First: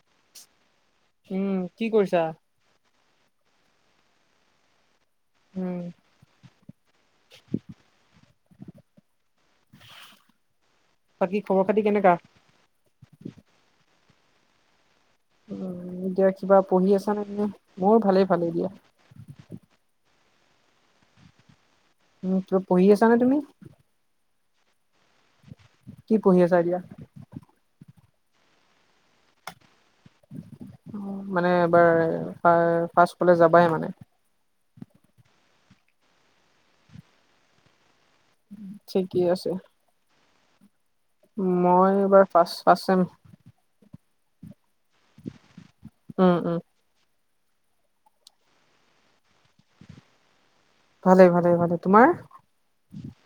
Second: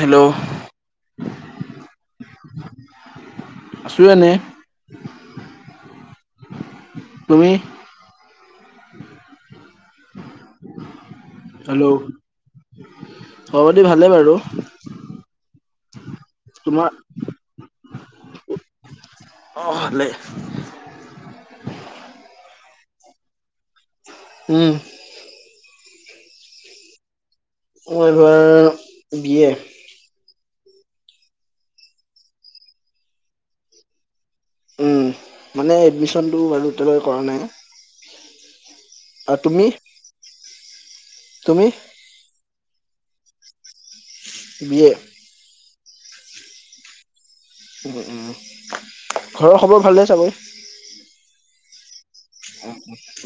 Hello উম কি কৰিছা? আছোঁ এনেই উম। তুমি? বাকী খবৰ খাতি হেল্ল' কেনেকা? খবৰ খাতি ভালেই বাৰু [unintelligible] উম এতিয়া কিবা তোমাৰ? পঢ়ি আছা নে নে মোৰ ভালেই ভালে এ দিয়া। অ [inaudible] উম কিবা পঢ়ি আছা না তুমি? উম। কি পঢ়ি আছা এতিয়া? মই এইবাৰ বি এ মানে এবাৰ ফাৰ্ষ্ট কলেজ যাবাহে মানে? উম মানে এডমিশনটো বাৰু এতিয়ালৈ কৰা নাই। ঠিকেই আৰু আছে। তুমি তুমি মই এইবাৰ first first sem. B A উম উম। উ উম ঘৰৰ খবৰ ভালে চাবৰে? ভালে ভালে ভালে তোমাৰ?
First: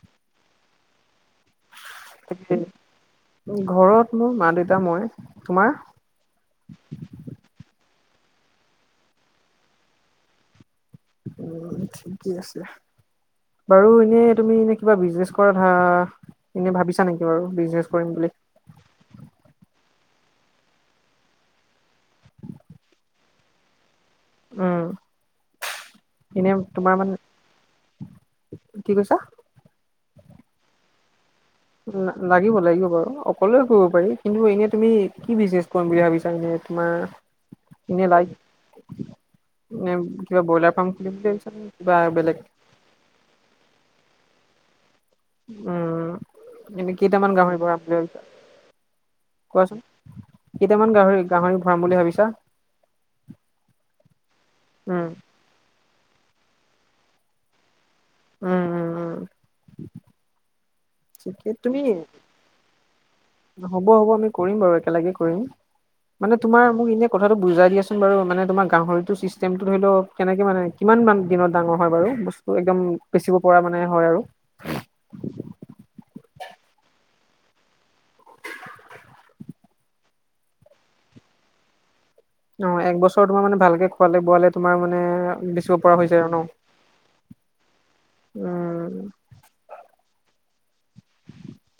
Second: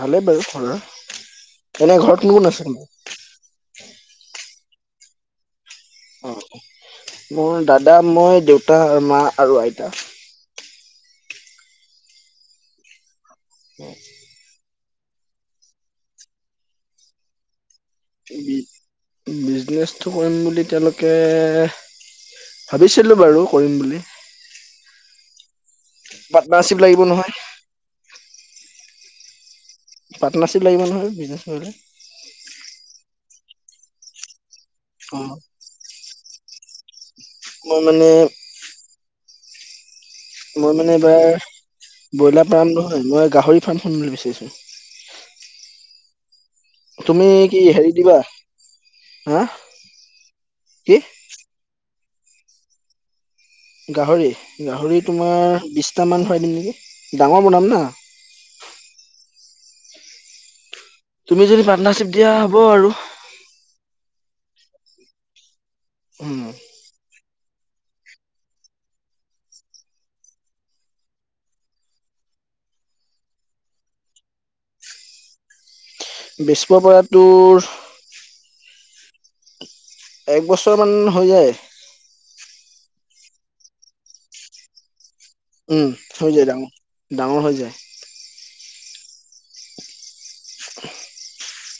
ভালেই বাৰু ঘৰৰ এনে ঘৰত কোন কোন আছে তোমাৰ? ঘৰত মোৰ মা দেউতা মই। তোমাৰ? দা, মই, দেউতা, মা আৰু আইতা। উ ঠিকেই আছে বাৰু এনে তুমি এনে কিবা বিজনেছ কৰাত হা এনেই ভাবিছা নেকি বাৰু বিজনেছ কৰিম বুলি? বিজনেছটো কৰিম বুলি তেওঁলোকে ভাবিছিলো বাৰু কৰিম বুলি। উম। এনে পাটনাৰশ্বিপ তোমাৰ লাগিব মানে নহয়? কি কৈছা? পাটনাৰশ্বিপ লাগিব নহয়। কৰিলে লাগিব লাগিব বাৰু অকলে কৰিব পাৰি কিন্তু এনে তুমি অ কি বিজনেছ কৰিম বুলি ভাবিছ ইনে তোমৰ মই এনে মানে লাইক নে কিবা মই ব্ৰইলাৰ ফাৰ্ম মানে খুলিম এবাৰ বুলি ভাবিছা নে কিবা বেলেগ ব্ৰইলাৰ ফাৰ্ম নহয় মই গাহৰি ফাৰ্ম শুনবলে বিচাৰিছো। উম এনেই তুমি কেইটামান গাহৰি কি পোহা হেৰি দিবা [unintelligible] হা কোৱাচোন কেইটামান কি গাহৰি গাহৰি ভৰাম বুলি ভাবিছা? গাহৰি গাহৰি উম তোমাৰ বিছটামান ভৰাই দিম নেকি ডাঙৰ বনাম ন। উম উম। তুমি যদি পাৰ্টনাৰশ্বিপ দিয়া হ'ব আৰু। নহ'ব হ'ব আমি কৰিম বাৰু একেলগে কৰিম মানে উম তোমাৰ মোক এনে কথাটো বুজাই দিয়াচোন বাৰু মানে তোমাৰ গাহৰিটো ছিষ্টেমটো ধৰি লওক কেনেকে মানে কিমান মান দিনত ডাঙৰ হয় বাৰু বস্ তো একদম বেছিব পৰা মানে হয় আৰু বেছিব পৰাটোৰ এক বছৰ মান হৈ যায় অ একবছৰ তোমাৰ মানে ভালকে খোৱালে বোৱালে তোমাৰ মানে বেচিব উম পৰা হৈছে হৈ আৰু ন যায় ডাঙৰ ডাঙৰ হৈ যায় উম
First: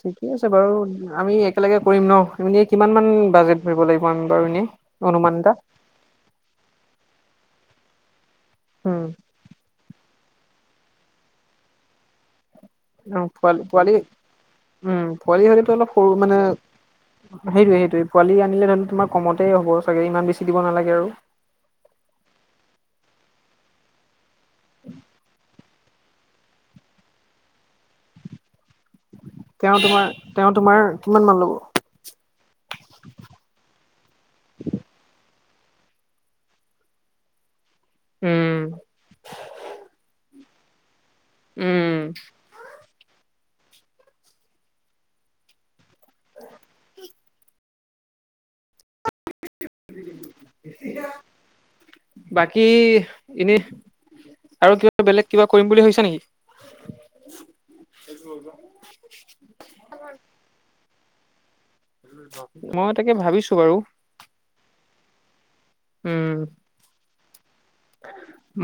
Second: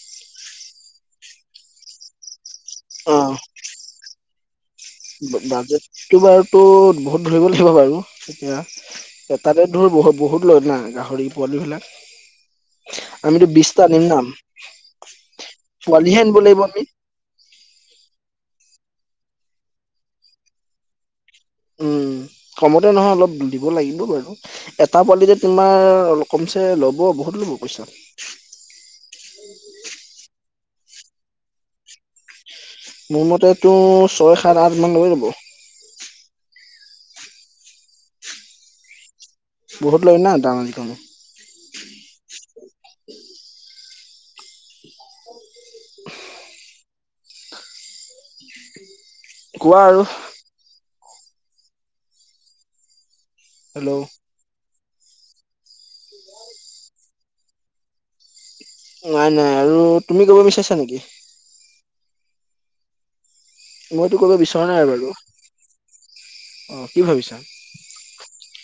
ঠিকে আছে বাৰু, আমি একেলগে কৰিম ন এম কিমান মান বাজেট ভৰিব লাগিব। [unintelligible] বাৰু এনে। বাজেটতটো বাৰুতো, বহুত ধৰিব লাগিব বাৰু। এতিয়া, উম তাতে ধুত বহুত লয় না গাহৰি পোৱালি বিলাক। অ' আমিতো পোৱালি, বিশটা পোৱালি আনিম না উম, পোৱালি হ'লেতো অলপ সৰু পোৱালিহে আনিব মানে, লাগিব আমি সেইটোয়ে সেইটো পোৱালি িলে ধ তোমাৰ কমতেই হ'ব চাগে ইমান বেছি দিব নালাগে আৰু। উম কমতে নহয় অলপ দিব লাগিব বাৰু, এটা পোৱালিতে তোমাৰ অলপ কমছে ল'ব বহুত লব পইচা। তেওঁ তোমাৰ, তেওঁ তোমাৰ, কিমান মান ল'ব? মোৰ মতেতো ছয় সাত আঠ মান লৈ ল'ব উম। বহুত লয় [unintelligible] উম। [unintelligible] [unintelligible] কোৱা আৰু বাকী এনেই হেল্ল' আৰু কিবা বেলেগ কিবা কৰিম বুলি ভছা নেকি? নাই, নাই আৰু তুমি কৰিব বিচাৰিছা নেকি? মই তাকে ভাবিছো বাৰু মইতো কব বিচৰা নাই বাৰু। উম অ কি ভাবিছা?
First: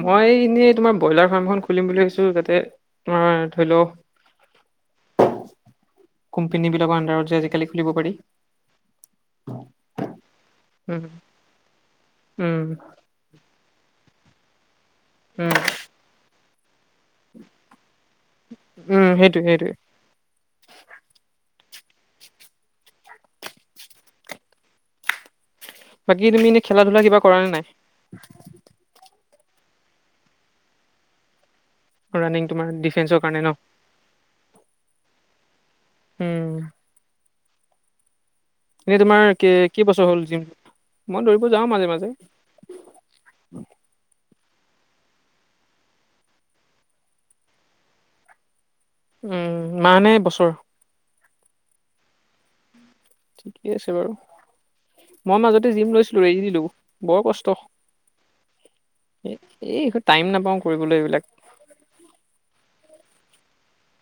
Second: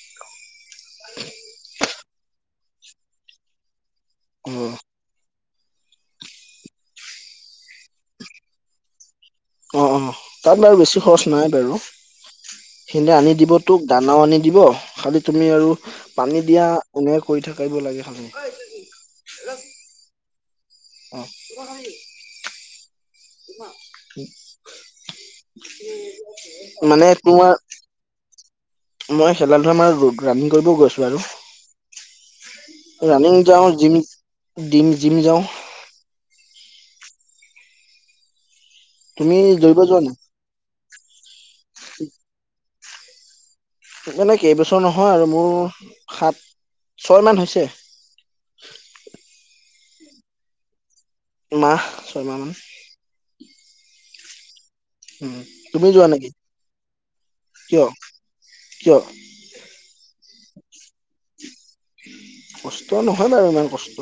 মই এনেই তোমাৰ ব্ৰইলাৰ ফাৰ্মখন খুলিম বুলি ভাবিছো। তাতে অ ধৰি লও অহ '। কোম্পানী বিলাকৰ আন্ধাৰত যে আজিকালি খুলিব পাৰি। অ, অ তাত বাৰু বেছি উম, খৰচ নাই বাৰু। উম, সেইে আনি দিবতো দানা আনি দিব খালি তুমি উম, আৰু পানী দিয়া এনে কৰি থাকিব লাগে উম, সেইটোৱে সদায়। সেইটোৱে অ'। [unintelligible] বাকী তুমি এনেই খেলা- ধূলা মানে কিবা কৰা নে তোমাৰ নাই? মই খেলা ধূলা মানে ৰাণিং কৰিবও গৈছো আৰু ৰানিং তোমাৰ ডিফেন্সৰ কাৰণে ৰুনিং ন যাওঁ, জিম, ডিম, জিম যাওঁ। উম। এনেই তোমাৰ তুমি কি দৌৰিব কেই যোৱা বছৰ নাই হ'ল জিম? মই দৌৰিব যাওঁ মাজে, মাজে। [unintelligible] মানে কেইবছৰ নহয় আৰু। মোৰ সাত, ছয় মান হৈছে। উম। মাহ নে বছৰ? মাহ ছয়মাহ মান। ঠিকেই আছে বাৰু। উম মই মাজতে তুমি জিম যোৱা লৈছিলো। নেকি এৰি দিলো বৰ কষ্ট কিয় কিয় এই টাইম নাপাও কৰিবলৈ এইবিলাক কষ্ট নহয় বাৰু ইমান কষ্ট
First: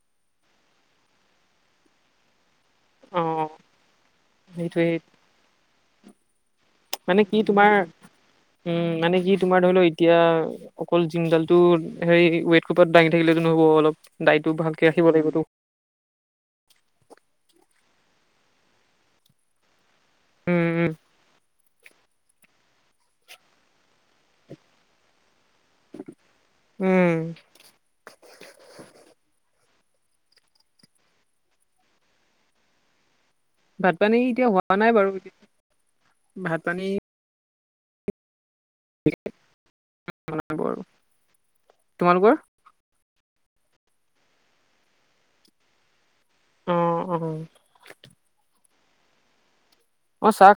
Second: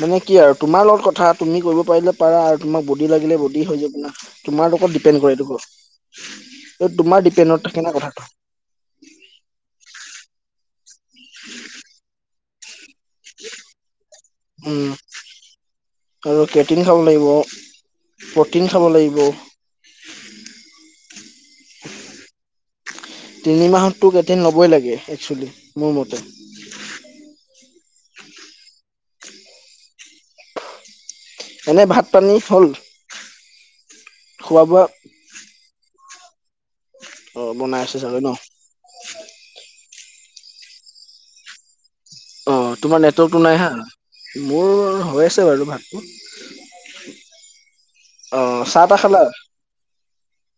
মানে কি আৰু তোমাৰ লগত কথা তুমি কৰিব পাৰিলে পাৰা তোমাক বডি লাগিলে অ', বডি হৈ যায় তোমাৰ ওপৰত সেইটোৱে ডিপেণ্ড কৰে এইটো। এইটো তোমাৰ মানে কি ডিপেণ্ডত তোমাৰ থাকে না কথাটো উম, মানে কি তোমাৰ ধৰি লও এতিয়া অকল জিমডাল টো হেৰি পৰত দাঙি থাকিলেতো নহ'ব অলপ দাইতটো ভালকে উম ৰাখিব লাগিবো টো। আৰু প্ৰটিন খাব লাগিব। প্ৰটিন খাব লাগিব উম, উম। তিনি মাহততো কেইদিন ল'বই লাগে একচুৱেলি। মোৰ মতে উম। এনে ভাত-পানী হ'ল? ভাত-পানী এতিয়া খোৱা হোৱা বোৱা নাই বাৰু ভাত-পানী অ বনাই আছে চাগে ন? [inaudible] অ তোমাৰ নেটৱৰ্কটো নাই হা, মোৰ হৈ আছে বাৰু ভাতটো। আহ, অ। চাহ-টা খালা? অ চাহ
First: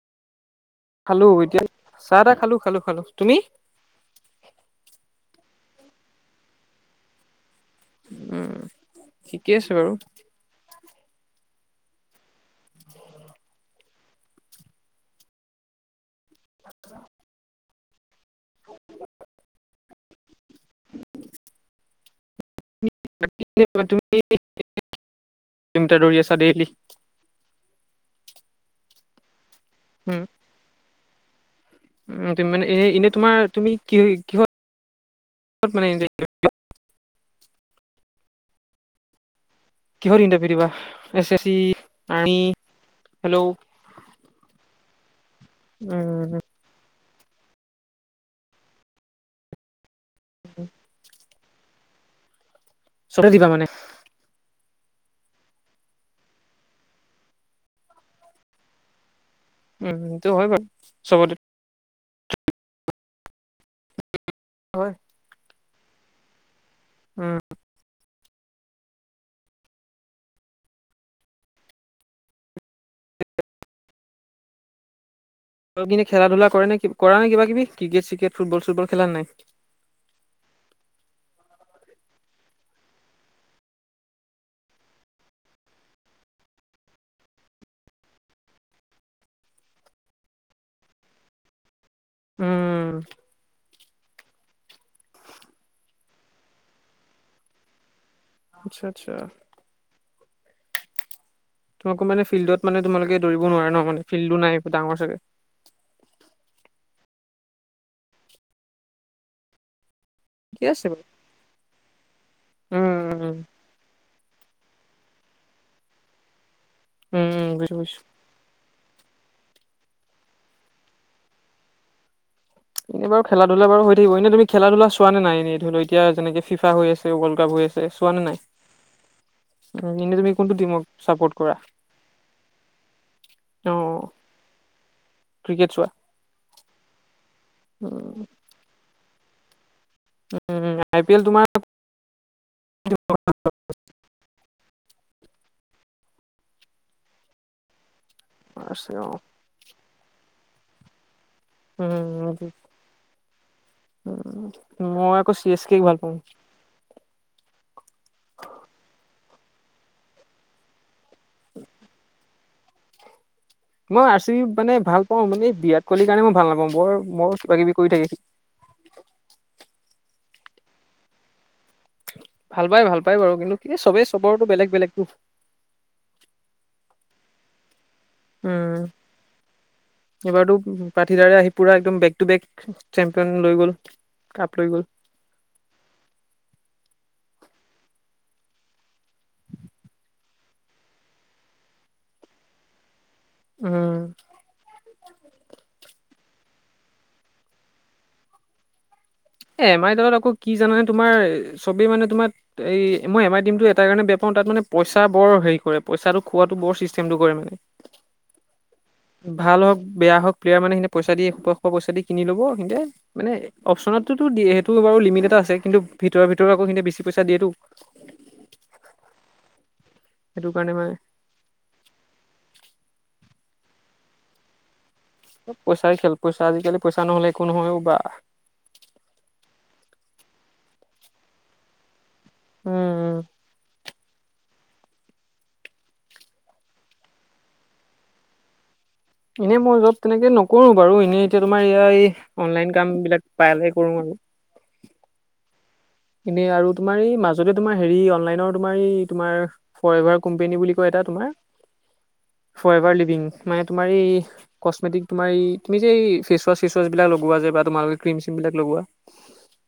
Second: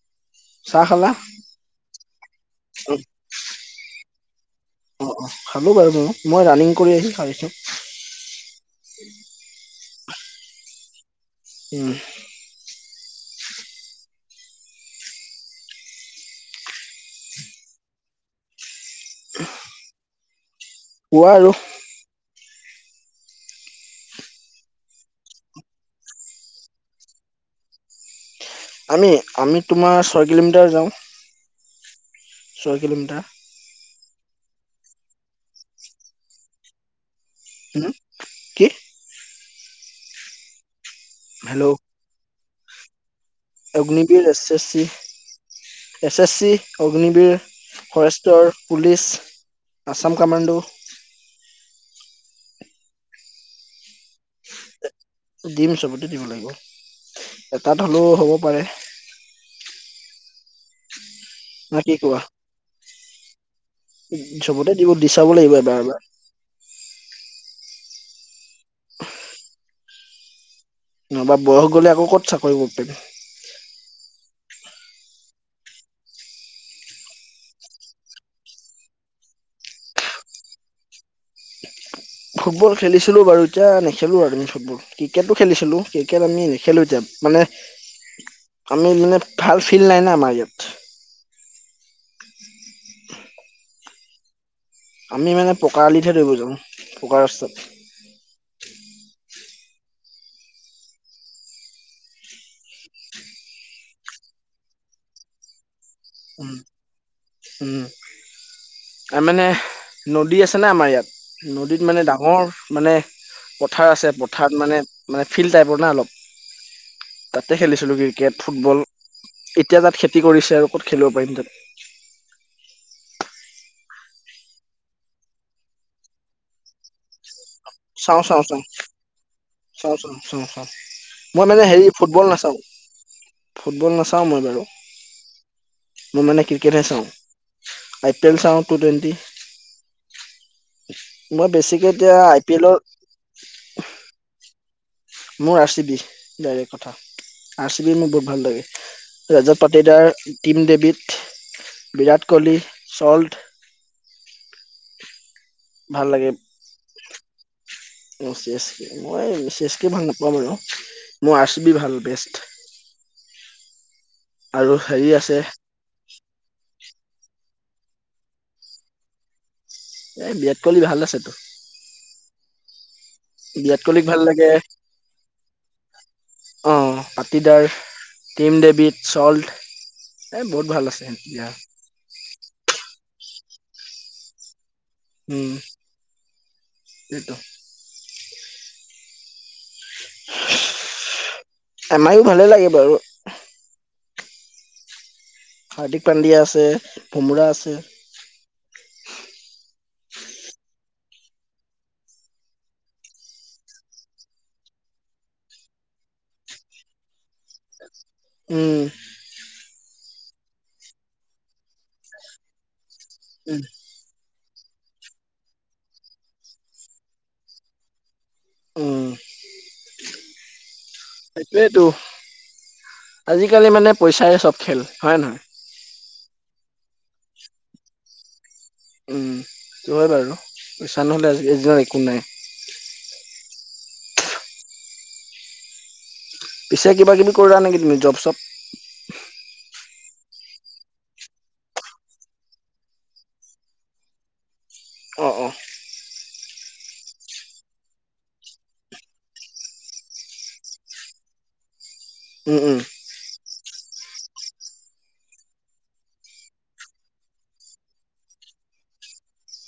চাহ খালা খালো, এতিয়া চাহ-টা খালো, খালো, অ খালো, তুমি? অ, অ, খালো বাৰু-বাৰু, মই ৰানিং কৰি আহি খাইছো। উম ঠিকে আছে বাৰু। উম। [inaudible] কোৱা আৰু। [inaudible] কিলোমিটাৰ দৌৰি আছা ডেইলী। আমি? আমি তোমাৰ উম, ছয় কিলোমিটাৰ যাওঁ। উম তুমি মানে এ ছয় এনে কিলোমিটাৰ তোমাৰ তুমি কি কিহত [inaudible] হম কি? কিহৰ ইণ্টাৰভিউ দিবা? S S C, hello army hello Agniveer S S C. S S উম, চি, অগ্নিবীৰ, ফৰেষ্টৰ, পুলিচ আসাম কামাণ্ডু। চতে দিবা মানে দিম চবতে দিব লাগিব, এটাত হ'লেও হ'ব পাৰে। উমটো হয় বাৰু, চবতে না কি কোৱা, চবতে দিব হয়। দি চাব লাগিব এবাৰ-এবাৰ। [inaudible] উম। নহবা, বয়স গলে আকৌ ক'ত চাকৰি লগ কিনে খেলা-ধূলা কৰে ন কৰা নে কিবা-কিবি ক্ৰিকেট-চ্ৰিকেট, ফুটবল-চুটবল খেলা নাই? [inaudible] ফুটবল খেলিছিলোঁ বাৰু এতিয়া নেখেলোঁ আৰু আমি ফুটবল, ক্ৰিকেটো খেলিছিলোঁ, ক্ৰিকেট আমি নেখেলোঁ এতিয়া। মানে, আমি মানে ভাল ফিল্ড নাই না আমাৰ ইয়াত। উম। আমি মানে পকা আলিতহে ধৰিব যাওঁ, পকা ৰাস্তাত। আচ্ছা-আচ্ছা। তোমাকো মানে ফিল্ডত মানে তোমালোকে দৌৰিব নোৱাৰে ন, মানে ফিল্ডো নাই ডাঙৰ চাগে। উম, উম, আৰু মানে নদী আছে ঠিকে না আমাৰ বাৰু ইয়াত, নদীত মানে ডাঙৰ উম, মানে উম, পথাৰ আছে থাৰ্ড মানে, মানে ফিল্ড টাইপৰ না অলপ, উম, উম, তাতে বুজিছো খেলিছিলোঁ বুজিছো। Cricket, football. এতিয়া তাত খেতি কৰিছে আৰু ক'ত খেলিব পাৰিম তাত। এনে বাৰু খেলা-ধূলা বাৰু হৈ থাকিব, এনে তুমি খেলা-ধূলা চোৱা নে নাই এনে ধৰি লও এতিয়া যেনেকে ফিফা হৈ আছে ৱৰ্ল্ড কাপ হৈ চে চোৱা চাওঁ নে চাওঁ নাই? চাওঁ উম, চাওঁ, এনে চাওঁ, তুমি চাওঁ, কোনটো চাওঁ, টিমক চাপৰ্ট মই কৰা মানে হেৰি ফুটবল নাচাওঁ। অ, ফুটবল নাচাওঁ মই বাৰু, ক্ৰিকেট চোৱা? মই মানে ক্ৰিকেটহে চাওঁ। আই পি এল চাওঁ, T twenty um, I P L তোমাৰ মই বেছিকে এতিয়া আই পি এলৰ- মোৰ আৰ চি বি ডাইৰেক্ট কথা আৰ চি বি মোক ব- ভাল লাগে। আছে অ, ৰজত পাটিদাৰ, টিম দেৱীত বিৰাট উম, কোহলি, চল্ট, উম, মই আকৌ- এছ কেক ভাল পাওঁ। লাগে। উম চি এছ কে মই চি এছ কে ভাল নাপাওঁ বাৰু, মই আৰ চি বি ভাল বেষ্ট। মই আৰ চি বি আৰু মানে ভাল হেৰি পাওঁ, আছে মানে বিৰাট কোহলীৰ কাৰণে মই ভাল নাপাওঁ, বৰ বৰ কিবা কিবি কৰি থাকে সি এই বিৰাত কোহলী ভাল আছেতো। ভাল পায়, ভাল পায় বাৰু কিন্তু কি বিৰাট কোহলিক চবেই ভাল চবৰটো লাগে বেলেগ-বেলেগটো। টিদাৰ উম, এই বহুত ভাল এইবাৰতো আছে পাঠিদাৰে এতিয়া আহি পুৰা একদম বেগ টু বেগ- চেম্পিয়ন লৈ গ'ল, কাপ লৈ গ'ল। উম, এইটো। আমাৰো ভালে লাগে বাৰু উম। হাৰ্দিক পাণ্ডিয়া আছে, ভোমৰাহ আছে। এ, এম আইৰ দলত আকৌ কি জানানে তোমাৰ চবেই মানে তোমাৰ এই মই, এম আই টীমটো এটাৰ কাৰণে বেয়া পাওঁ- তাত মানে পইচা বৰ হেৰি কৰে, পইচাটো খোৱাটো বৰ চিষ্টেমটো কৰে মানে। উম ভাল হওক বেয়া হওক প্লেয়াৰ মানে সিঁহতে পইচা দি এখোপা-এখোপা পইচা দি কিনি ল'ব, সিঁহতে মানে উম অপচনত- তুটো দিয়ে, সেইটো বাৰু লিমিট এটা আছে। কিন্তু ভিতৰে ভিতৰে আকৌ সিঁহতে বেছি পইচা দিয়েটো। উম সেইটো কাৰণে মানে- সেইটোৱেতো, আজিকালি মানে পইচাৰে চব খেল। হয় নহয় চব পইচাৰে খেল, পইচা আজিকালি পইচা নহ'লে একো নহয় অ' বা। উম, হয় বাৰু পইছা নহ'লে আজিকালি দিনত একো নাই। উম পিছে কিবা কিবি কৰা নেকি তুমি যব-চব? এনেই মই যব- তেনেকে নকৰো বাৰু এনেই এতিয়া তোমাৰ এই এই অনলাইন কাম বিলাক প্ৰাইভাগে কৰো আৰু অ, অ। এনে আৰু তোমাৰ এই মাজতে তোমাৰ হেৰি, অনলাইনৰ তোমাৰ এই তোমাৰ ফৰ এভাৰ কোম্পেনী বুলি কয় এ- টা তোমাৰ উম ফৰ উম এভাৰ লিভিং। মানে তোমাৰ এই কছমেটিক তোমাৰ এই তুমি যে এই ফেচৱাছ চেচৱাছবিলাক লগোৱা যে বা তোমালোকে ক্ৰীম চ্ৰীম বিলাক লগোৱা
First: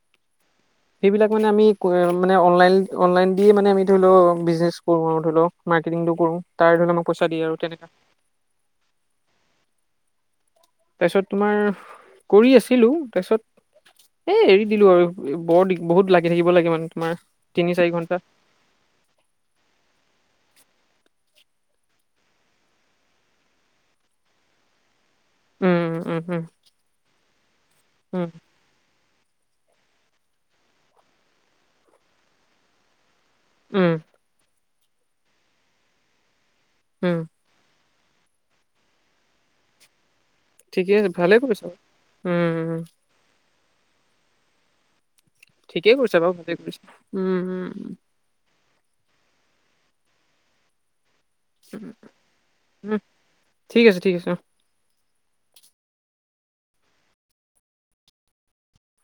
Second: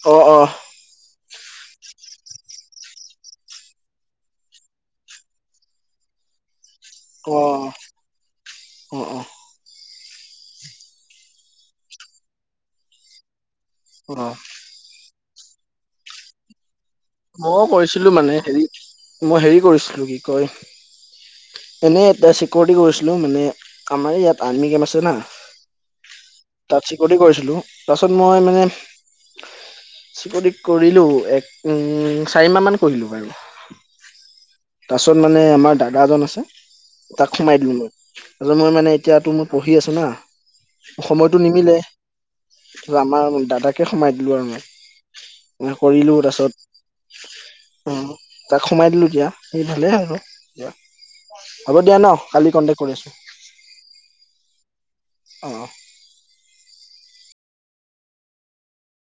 অ, অ। সেইবিলাক মানে আমি মানে, অনলাইন, অনলাইন দিয়ে মানে আমি ধৰি লও বিজনেচ কৰো, আৰু ধৰি লও মাৰ্কে- টিংটো কৰো। তাৰে ধৰি আমাক পইচা অ দিয়ে আৰু তেনেকা। অ, অ। তাৰপিছত তোমাৰ কৰি আছিলো। অ তাৰপিছত- এই, এৰি দিলো আৰু বৰ দিগ, বহুত লাগি থাকিব লাগে মানে তোমাৰ। মই তিনি চাৰি কৰিছিলো ঘন্টা মানে হেৰি, মই হেৰি কৰিছিলো কি কয় এনে এটা চিকিউৰিটি কৰিছিলো মানে আমাৰ ইয়াত আৰ্মি কেম আছে না উম উম উম তাত চিকৰটি কৰিছিলো। তাৰপাছত উম মই মানে চিকৰটি কৰিলো এক, ম, চাৰি মাহ মান কৰিলো বাৰু। উম পাছত মানে আমাৰ দাদা এজন আছে উম তাক সোমাই দিলো মই আৰু মই মানে এতিয়াতো মই পঢ়ি আছো না ঠিকে আছে ভালে সময়তটো কৰিছা নিমিলে। বাৰু। উম উম আমাৰ দাদাকে সোমাই দিলো আৰু মই ম ঠিকেই কৰিলো কৰিছা বাৰু ভালে তাৰপাছত কৰিছা উম উম অ', তাক সোমাই দিলো দিয়া সেই ভালেই হ আৰু দা হ'ব দিয়া ন কালি কন্টেক কৰি উম আছো। ঠিক আছে ঠিক আছে অ অ',।